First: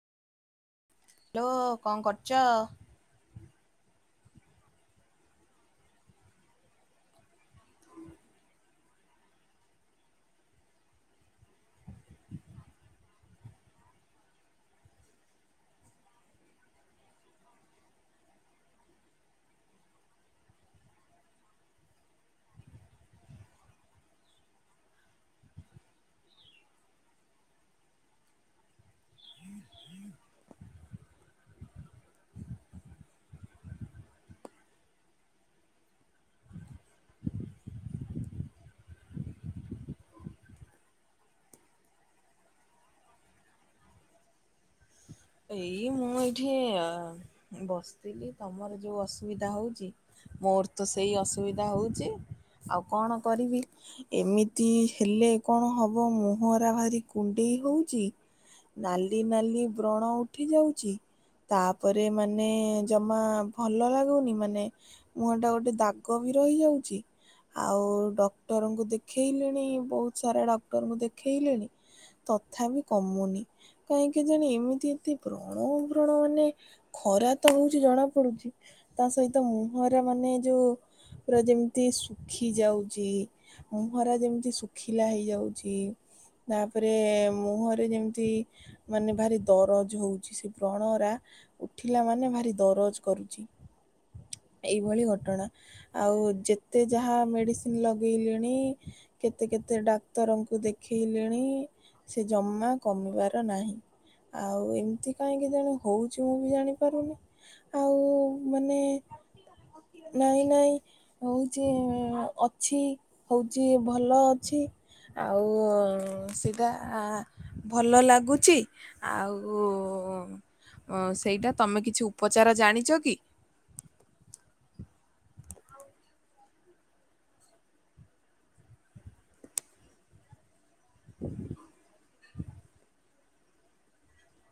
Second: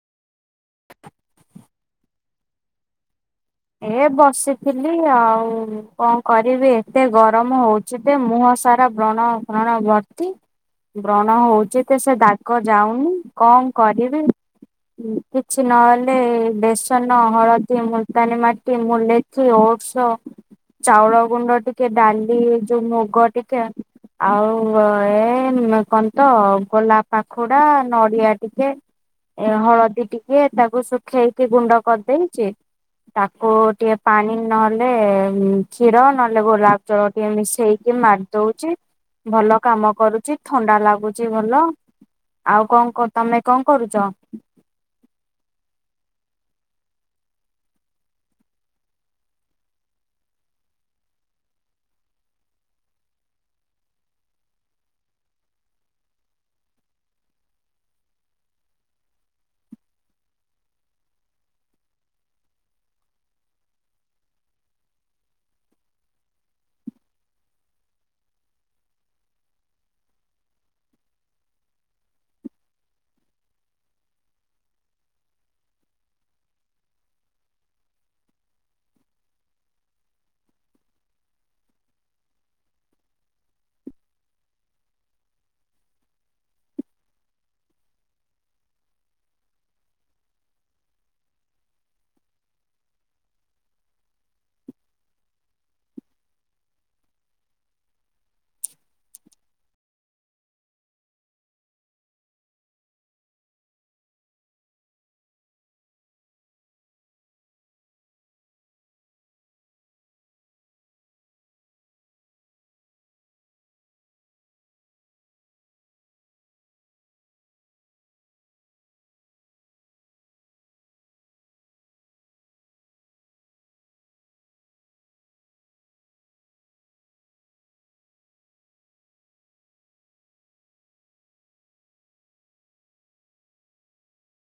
Hello କଣ କରଛ। ଏ ବସିଥିଲି ଆଉ କଣ କରିବି ଏତେ ଗରମ ହଉଛି ଯେ ମୁହଁ ସାରା ବ୍ରଣ ବ୍ରଣ ବର୍ତ୍ତି ବ୍ରଣ ହଉଛି ତ ସେ ଦାଗ ଯାଉନି କଣ କରିବି କିଛି ନହେଲେ ବେସନ ହଳଦୀ ନ ମାଟି ମଲେଚି ଓଟସ ଚାଉଳ ଗୁଣ୍ଡ ଟିକେ ଡାଲି ଯୋଉ ମୁଗ ଟିକେ ଆଉ ଏ କହ ତ ଗୋଲାପ ପାଖୁଡା ନଡିଆ ଟିକେ ଏ ହଳଦୀ ଟିକେ ତାକୁ ଶୁଖେଇକି ଗୁଣ୍ଡ କରିଦେଇଛି। ତାକୁ ଟିକେ ପାଣି ନହେଲେ କ୍ଷୀର ନହେଲେ ଗୋଲାପ ଜଳ ଟିକେ ମିଶେଇକି ମାରିଦଉଛି ଭଲ କାମ କରୁଛି ଥଣ୍ଡା ଲାଗୁଛି ଭଲ ଆଉ କଣ ତମେ କଣ କରୁଛ। ଏଇ ମୁଁ ଏଇଠି ବସିଥିଲି ତମର ଯୋଉ ଅସୁବିଧା ହଉଛି ମୋର ତ ସେଇ ଅସୁବିଧା ହଉଛି ଆଉ କଣ କରିବି ଏମିତି ହେଲେ କଣ ହବ ମୁହଁରେ ଭାରି କୁଣ୍ଡେଇ ହଉଛି ନାଲି ନାଲି ବ୍ରଣ ଉଠି ଯାଉଛି ତାପରେ ମାନେ ଜମା ଭଲ ଲାଗୁନି ମାନେ ମୁହଁ ଟା ଗୋଟେ ଦାଗ ବି ରହିଯାଉଛି ଆଉ ଡକ୍ଟରଙ୍କୁ ଦେଖେଇଲେଣି ବହୁତ ସାରା ଡକ୍ଟରଙ୍କୁ ଦେଖେଇଲେଣି ତଥାପି କମୁନି କାହିଁକି ଜାଣ ଏମତି ଏତେ ବ୍ରଣ ବ୍ରଣ ମାନେ ଖରା ତ ହଉଛି ଜଣା ପଡୁଛି ତା ସହିତ ମୁହଁରା ମାନେ ଯୋଉ ପା ଯେମିତି ଶୁଖି ଯାଉଛି ମୁହଁରା ଯେମିତି ଶୁଖିଲା ହେଇଯାଉଛି ତାପରେ ମୁହଁରେ ଯେମିତି ମାନେ ଭାରି ଦରଜ ହଉଛି ସେ ବଣରା ଉଠିଲା ମାନେ ଭାରି ଦରଜ କରୁଛି ଏଇଭଳି ଘଟଣା ଆଉ ଯେତେ ଯାହା ମେଡିସିନ ଲଗେଇଲିଣି କେତେ କେତେ ଡାକ୍ତରଙ୍କୁ ଦେଖେଇଲେଣି ସେ ଜମା କମିବାର ନାହିଁ। ଆଉ ଏମିତି କାହିଁକି ଜଣେ ହଉଛି ମୁଁ ବି ଜାଣିପାରୁନି ଆଉ ମାନେ ନାଇଁ ନାଇଁ ହଉଛି ଅଛି ହଉଛି ଭଲ ଅଛି ଆଉ ସେଟା ଭଲ ଲାଗୁଛି। ଆଉ ସେଇଟା ତୁମେ କିଛି ଉପଚାର ଜାଣିଛ କି? [inaudible]